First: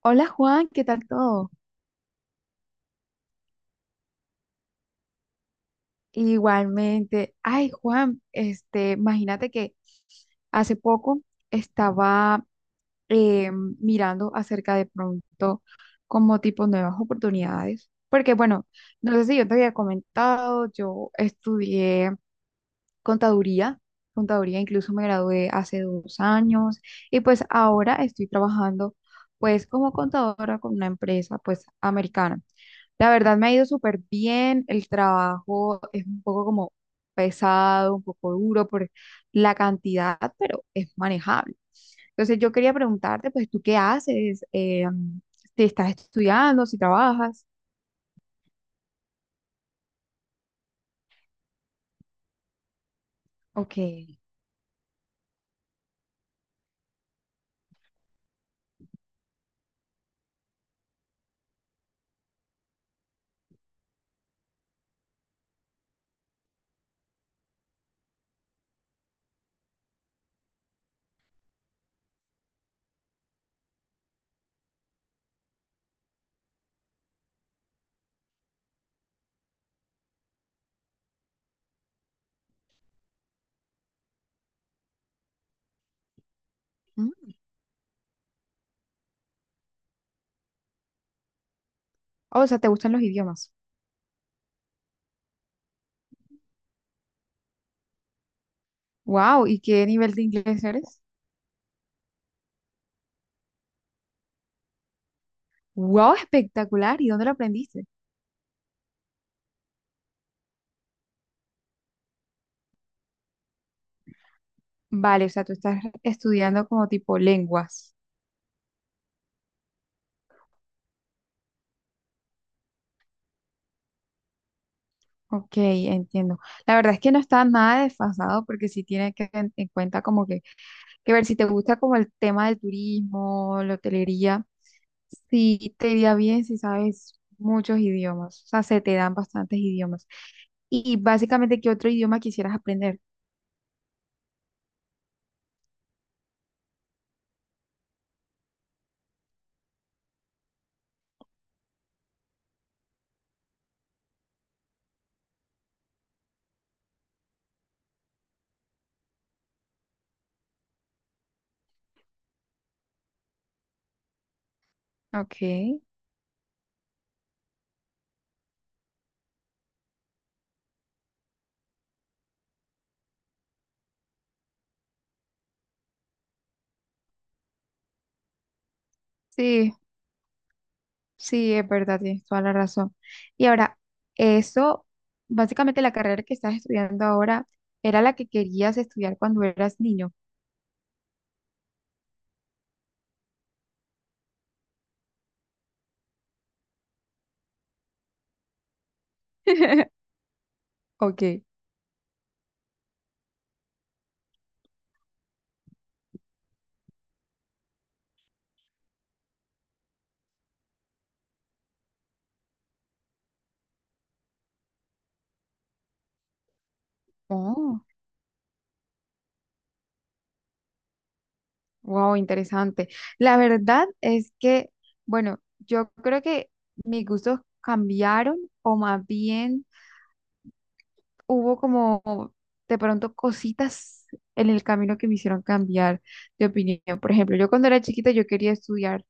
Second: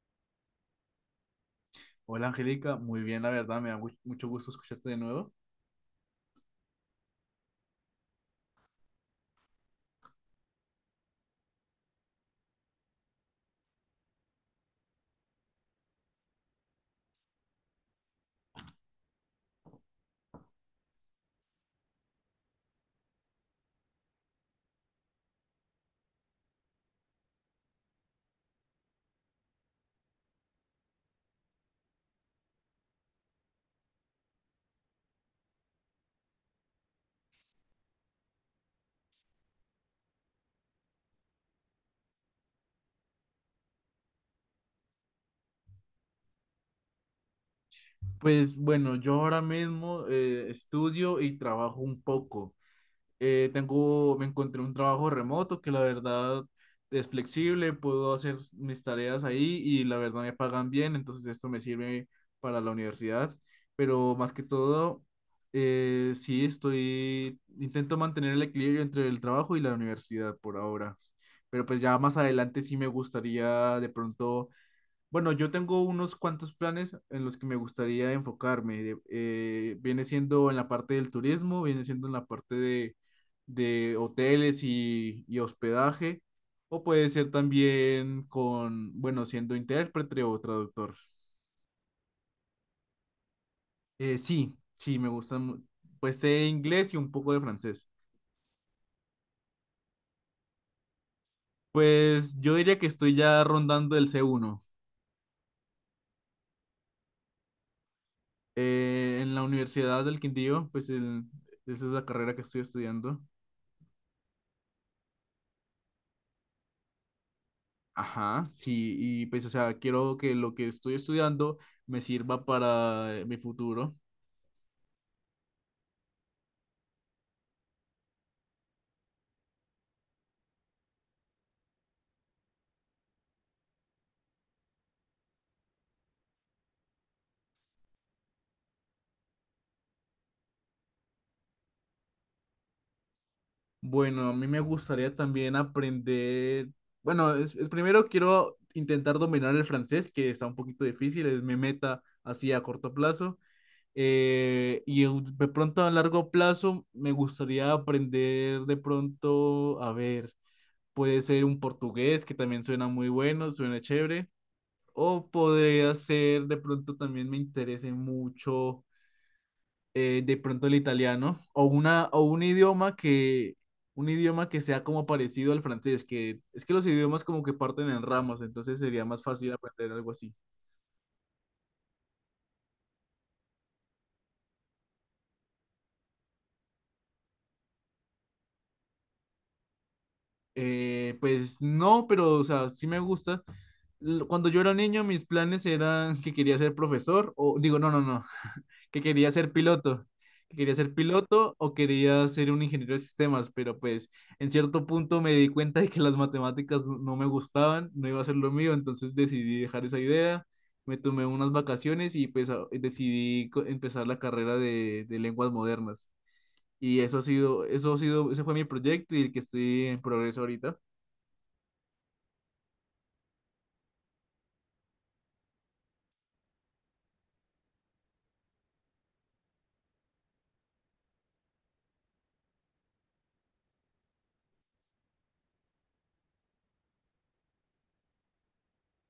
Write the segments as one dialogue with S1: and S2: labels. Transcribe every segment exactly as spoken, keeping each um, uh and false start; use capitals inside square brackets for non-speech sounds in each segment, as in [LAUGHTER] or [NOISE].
S1: Hola Juan, ¿qué tal todo?
S2: Hola Angélica, muy bien, la verdad, me da mu- mucho gusto escucharte de nuevo.
S1: Igualmente. Ay, Juan, este, imagínate que hace poco estaba eh, mirando acerca de pronto como tipo nuevas oportunidades, porque bueno, no sé si yo te había comentado, yo estudié contaduría, contaduría incluso me gradué hace dos años y pues ahora estoy trabajando pues como contadora con una empresa pues americana. La verdad me ha ido súper bien, el trabajo es un poco como pesado, un poco duro por la cantidad, pero es manejable. Entonces yo quería preguntarte, pues, ¿tú qué haces? Eh, mm, ¿te estás estudiando, si trabajas?
S2: Pues bueno, yo ahora mismo eh, estudio y trabajo un poco. Eh,
S1: Ok.
S2: tengo, me encontré un trabajo remoto que la verdad es flexible, puedo hacer mis tareas ahí y la verdad me pagan bien, entonces esto me sirve para la universidad. Pero más que todo, eh, sí estoy, intento mantener el equilibrio entre el trabajo y la universidad por ahora. Pero pues ya más adelante sí me gustaría de pronto Bueno, yo tengo unos cuantos planes en los que me gustaría enfocarme. De- eh, viene siendo en la parte del turismo, viene siendo en la parte de, de hoteles y, y hospedaje, o puede ser
S1: Mm.
S2: también con, bueno, siendo intérprete o traductor.
S1: O sea, ¿te gustan los idiomas?
S2: Eh, sí, sí, me gusta, mu- pues sé inglés y un poco de francés.
S1: Wow, ¿y qué nivel de inglés eres?
S2: Pues yo diría que estoy ya rondando el c uno.
S1: Wow, espectacular, ¿y dónde lo aprendiste?
S2: Eh, en la Universidad del Quindío, pues el- esa es la carrera que estoy estudiando.
S1: Vale, o sea, tú estás estudiando como tipo lenguas.
S2: Ajá, sí, y pues, o sea, quiero que lo que estoy estudiando me sirva para eh, mi futuro.
S1: Ok, entiendo. La verdad es que no está nada desfasado porque sí tiene que en, en cuenta como que, que ver si te gusta como el tema del turismo, la hotelería, sí te iría bien si sabes muchos idiomas, o sea, se te dan bastantes idiomas. Y básicamente, ¿qué otro idioma quisieras aprender?
S2: Bueno, a mí me gustaría también aprender, bueno, es, es primero quiero intentar dominar el francés, que está un poquito difícil, es mi meta así a corto plazo. Eh, y en- de pronto a largo plazo me gustaría aprender de pronto, a ver, puede ser un portugués, que también suena muy bueno, suena chévere. O
S1: Ok,
S2: podría ser, de pronto también me interese mucho, eh, de pronto el italiano, o una, o un idioma que, un idioma que sea como parecido al francés, que es que los idiomas como que parten en ramas, entonces sería más fácil
S1: sí,
S2: aprender algo así.
S1: sí, es verdad, tienes toda la razón. Y ahora, eso, básicamente la carrera que estás estudiando ahora era la que querías estudiar cuando eras niño.
S2: Eh, pues no, pero o sea, sí me gusta. L- Cuando yo era niño, mis planes eran que quería ser profesor, o digo, no, no, no, [LAUGHS] que quería ser
S1: [LAUGHS]
S2: piloto, que quería ser
S1: Ok.
S2: piloto o quería ser un ingeniero de sistemas, pero pues en cierto punto me di cuenta de que las matemáticas no no me gustaban, no iba a ser lo mío, entonces decidí dejar esa idea, me tomé unas vacaciones y pues a- decidí co- empezar la carrera de, de lenguas modernas. Y eso ha sido,
S1: Oh.
S2: eso ha sido, ese fue mi proyecto y el que estoy en progreso ahorita.
S1: Wow, interesante. La verdad es que, bueno, yo creo que mis gustos cambiaron o más bien hubo como de pronto cositas en el camino que me hicieron cambiar de opinión. Por ejemplo, yo cuando era chiquita yo quería estudiar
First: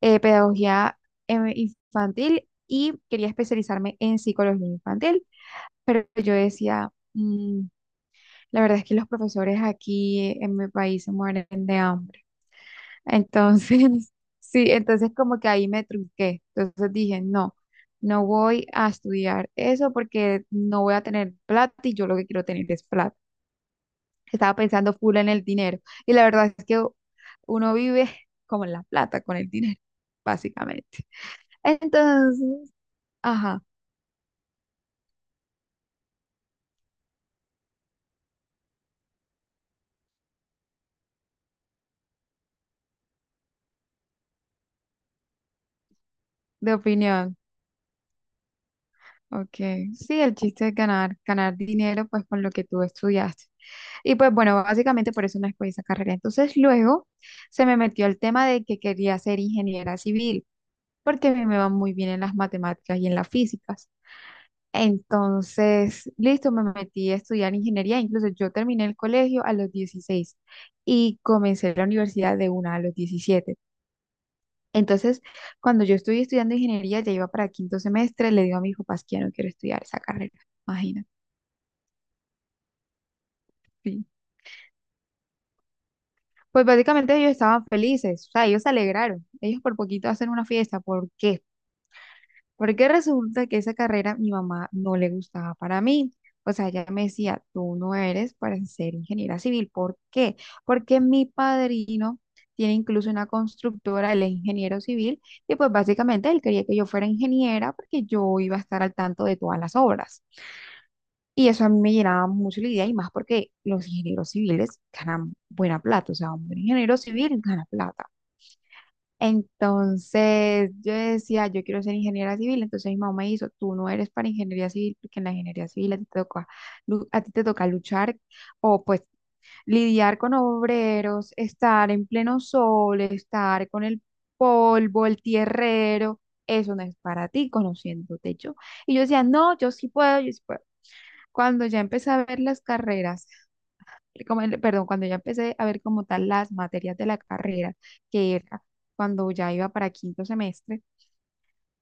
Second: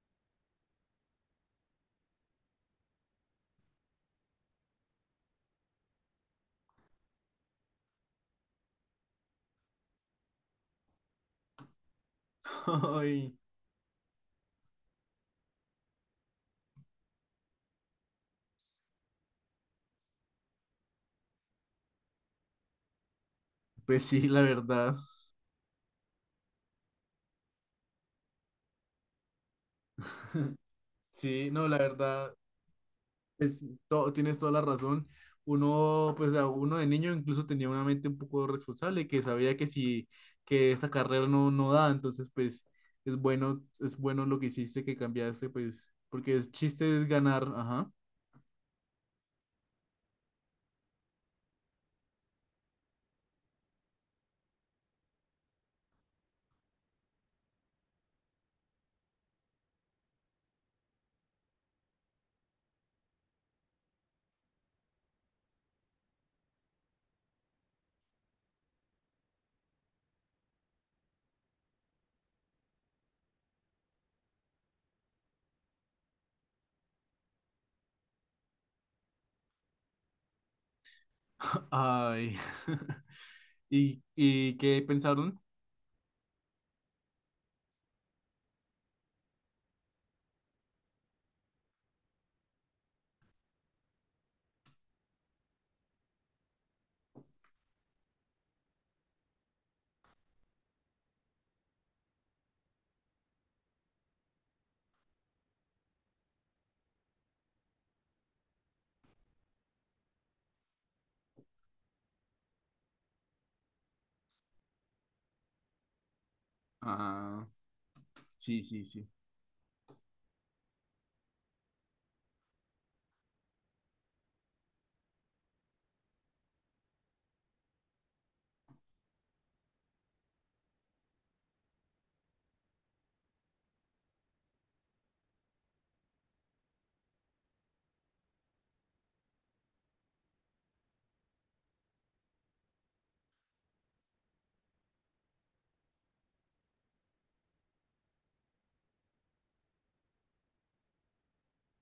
S1: eh, pedagogía eh, infantil y quería especializarme en psicología infantil, pero yo decía, "Mm, la verdad es que los profesores aquí en mi país se mueren de hambre.
S2: Ay,
S1: Entonces, [LAUGHS] sí, entonces como que ahí me trunqué. Entonces dije, no, no voy a estudiar eso porque no voy a tener plata y yo lo que quiero tener es plata.
S2: pues sí, la
S1: Estaba pensando
S2: verdad.
S1: full en el dinero. Y la verdad es que uno vive [LAUGHS] como en la plata, con el dinero,
S2: [LAUGHS]
S1: básicamente.
S2: Sí, no, la verdad,
S1: Entonces, ajá,
S2: es, to- tienes toda la razón. Uno, pues, o sea, uno de niño incluso tenía una mente un poco responsable, que sabía que si, que esta carrera no, no da, entonces, pues, es bueno, es bueno lo que hiciste, que cambiaste, pues, porque el
S1: de
S2: chiste es
S1: opinión.
S2: ganar, ajá.
S1: Ok, sí, el chiste es ganar, ganar dinero pues con lo que tú estudiaste. Y pues bueno, básicamente por eso no escogí esa carrera. Entonces luego se me metió el tema de que quería ser ingeniera civil, porque a mí me va muy bien en las matemáticas y en las físicas. Entonces, listo, me metí a estudiar ingeniería. Incluso yo terminé el colegio a los dieciséis y comencé la universidad de una a los diecisiete. Entonces, cuando yo estuve estudiando ingeniería, ya iba para quinto semestre, le digo a mis papás que ya no quiero estudiar esa carrera. Imagínate.
S2: [LAUGHS] Ay. [LAUGHS] ¿Y,
S1: Sí.
S2: y qué pensaron?
S1: Pues básicamente ellos estaban felices, o sea, ellos se alegraron. Ellos por poquito hacen una fiesta. ¿Por qué? Porque resulta que esa carrera mi mamá no le gustaba para mí. O sea, ella me decía, tú no eres para ser ingeniera civil. ¿Por qué? Porque mi padrino tiene incluso una constructora, él es ingeniero civil, y pues básicamente él quería que yo fuera ingeniera porque yo iba a estar al tanto de todas las obras. Y eso a mí me llenaba mucho la idea y más porque los ingenieros civiles ganan buena plata, o sea, un buen ingeniero civil
S2: Ah,
S1: gana plata.
S2: sí, sí, sí.
S1: Entonces yo decía, yo quiero ser ingeniera civil, entonces mi mamá me hizo, tú no eres para ingeniería civil, porque en la ingeniería civil a ti te toca, lu- a ti te toca luchar o pues lidiar con obreros, estar en pleno sol, estar con el polvo, el tierrero, eso no es para ti, conociéndote yo. Y yo decía, no, yo sí puedo, yo sí puedo. Cuando ya empecé a ver las carreras, eh, como el- perdón, cuando ya empecé a ver como tal las materias de la carrera, que era cuando ya iba para quinto semestre,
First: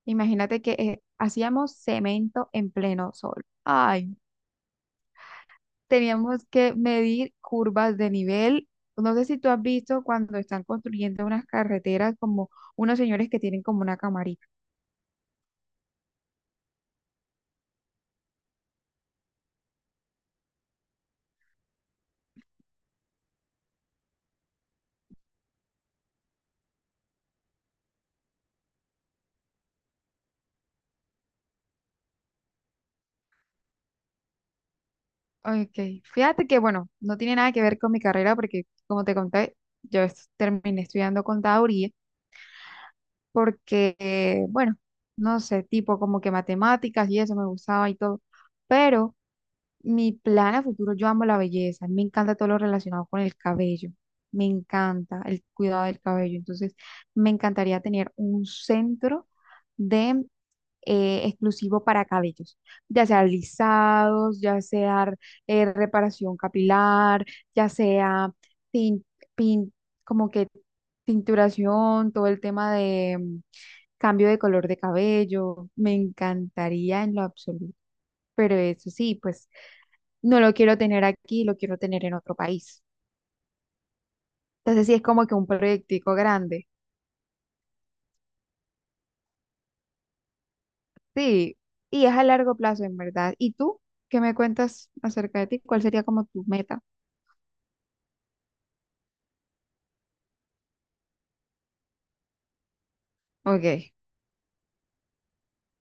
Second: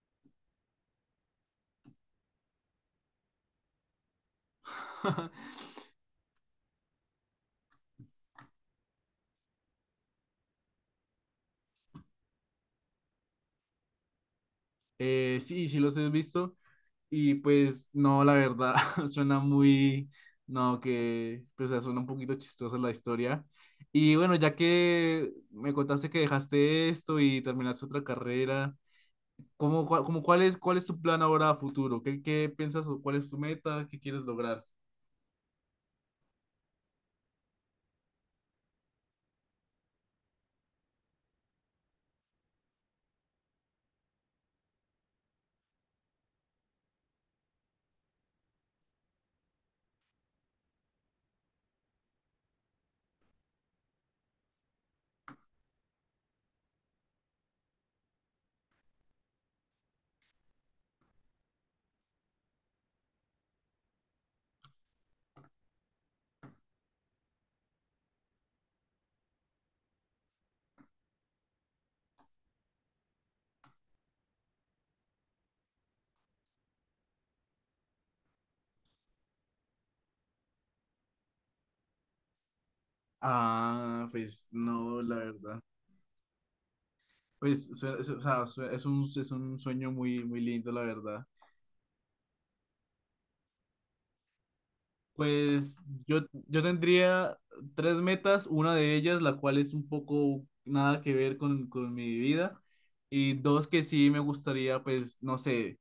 S1: imagínate que eh, hacíamos cemento en pleno sol. Ay,
S2: [LAUGHS]
S1: teníamos que medir curvas de nivel. No sé si tú has visto cuando están construyendo unas carreteras como unos señores que tienen como una camarita.
S2: Eh, sí, sí los he visto. Y pues no, la verdad, [LAUGHS] suena muy, no, que, pues o sea, suena un poquito chistosa la historia. Y bueno, ya que me contaste que dejaste esto y terminaste otra carrera, ¿cómo, cua- cómo cuál es, cuál es tu plan ahora a futuro? ¿Qué, qué piensas o cuál es tu meta? ¿Qué quieres lograr?
S1: Ok, fíjate que bueno, no tiene nada que ver con mi carrera porque como te conté, yo es- terminé estudiando contaduría porque, eh, bueno, no sé, tipo como que matemáticas y eso me gustaba y todo, pero mi plan a futuro, yo amo la belleza, me encanta todo lo relacionado con el cabello, me encanta el cuidado del cabello, entonces me encantaría tener un centro de... eh, exclusivo para cabellos, ya sea lisados, ya sea eh, reparación capilar, ya sea tin- pin- como que tinturación, todo el tema de, cambio de color de cabello, me encantaría en lo absoluto, pero eso sí, pues no lo quiero tener aquí, lo quiero tener en otro país.
S2: Ah, pues
S1: Entonces sí
S2: no,
S1: es
S2: la
S1: como que un
S2: verdad.
S1: proyectico grande,
S2: Pues sue- es, o sea, sue- es un, es un sueño muy, muy lindo, la verdad.
S1: sí, y es a largo plazo en verdad. ¿Y tú qué me cuentas acerca de ti?
S2: Pues
S1: ¿Cuál sería
S2: yo,
S1: como tu
S2: yo
S1: meta?
S2: tendría tres metas, una de ellas, la cual es un poco nada que ver con, con mi vida, y dos que
S1: Ok,
S2: sí me gustaría, pues, no sé,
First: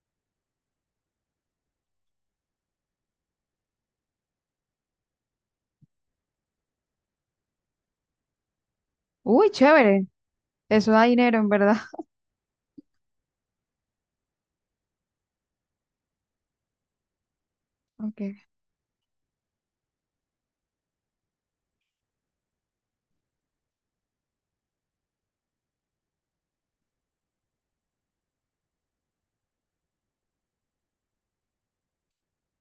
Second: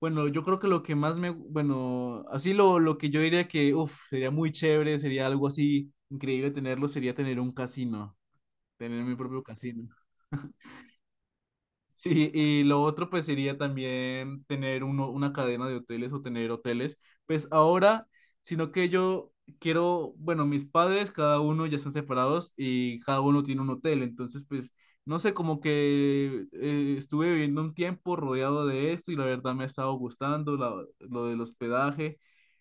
S2: bueno, yo creo que lo que más me, bueno, así lo, lo que yo diría que, uff, sería muy chévere, sería algo así increíble tenerlo, sería tener un casino, tener mi propio
S1: uy,
S2: casino.
S1: chévere, eso da dinero en verdad. [LAUGHS]
S2: Sí, y lo otro pues sería también tener uno, una cadena de hoteles o tener hoteles. Pues ahora,
S1: Ok,
S2: sino que yo quiero, bueno, mis padres cada uno ya están separados y cada uno tiene un hotel, entonces pues no sé, como que eh, estuve viviendo un tiempo rodeado de esto y la verdad me ha estado gustando la- lo del hospedaje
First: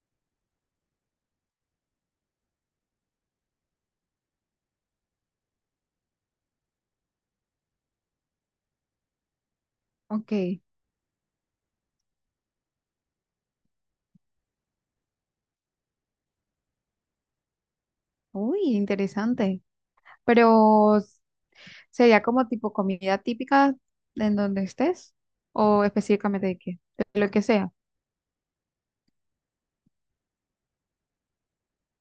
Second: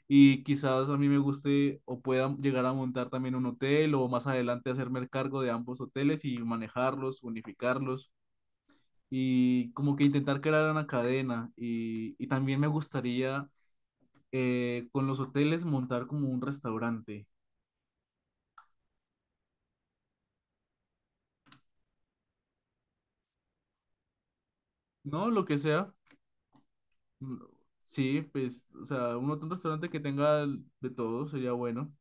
S2: y quizás a mí me guste o pueda llegar a montar también un hotel o más adelante hacerme el cargo de ambos hoteles y manejarlos, unificarlos y como que intentar
S1: ok,
S2: crear una cadena. Y, y también me gustaría eh, con los hoteles montar como un restaurante,
S1: uy, interesante, pero sería como tipo comida típica en donde estés
S2: ¿no? Lo que
S1: o
S2: sea.
S1: específicamente de qué, de lo
S2: Mm,
S1: que sea.
S2: sí, pues, o sea, un, un restaurante que tenga de todo sería bueno.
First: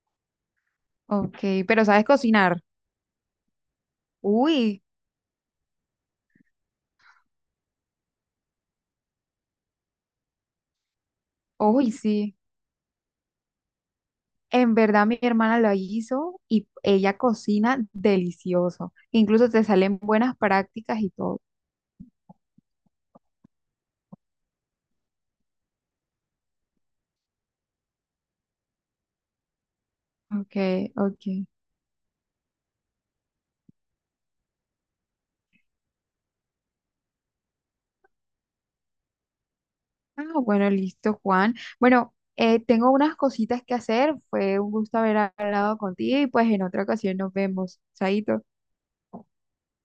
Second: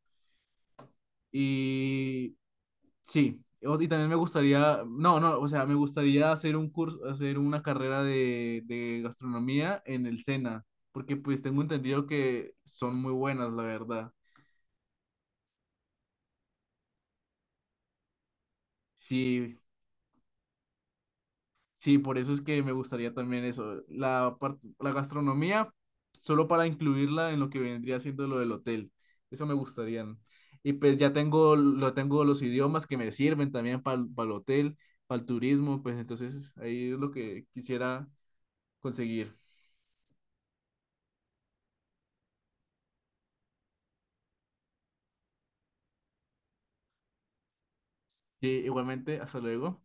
S1: Ok, pero sabes
S2: Y
S1: cocinar.
S2: sí, o- y también me
S1: Uy,
S2: gustaría, no, no, o sea, me gustaría hacer un curso, hacer una carrera de, de gastronomía en el SENA, porque pues tengo
S1: uy,
S2: entendido
S1: sí.
S2: que son muy buenas, la verdad.
S1: En verdad mi hermana lo hizo y ella cocina delicioso. Incluso
S2: Sí,
S1: te salen buenas prácticas y todo.
S2: sí, por eso es que me gustaría también eso, la, part- la gastronomía, solo para incluirla en lo que vendría siendo lo del hotel. Eso me gustaría, ¿no?
S1: Ok,
S2: Y pues ya
S1: ok.
S2: tengo, lo tengo los idiomas que me sirven también para el hotel, para el turismo, pues entonces ahí es lo que quisiera conseguir.
S1: Ah, bueno, listo, Juan. Bueno, eh, tengo unas cositas que hacer. Fue un gusto haber hablado contigo y pues en otra ocasión nos vemos. Chaito.
S2: Sí, igualmente, hasta luego.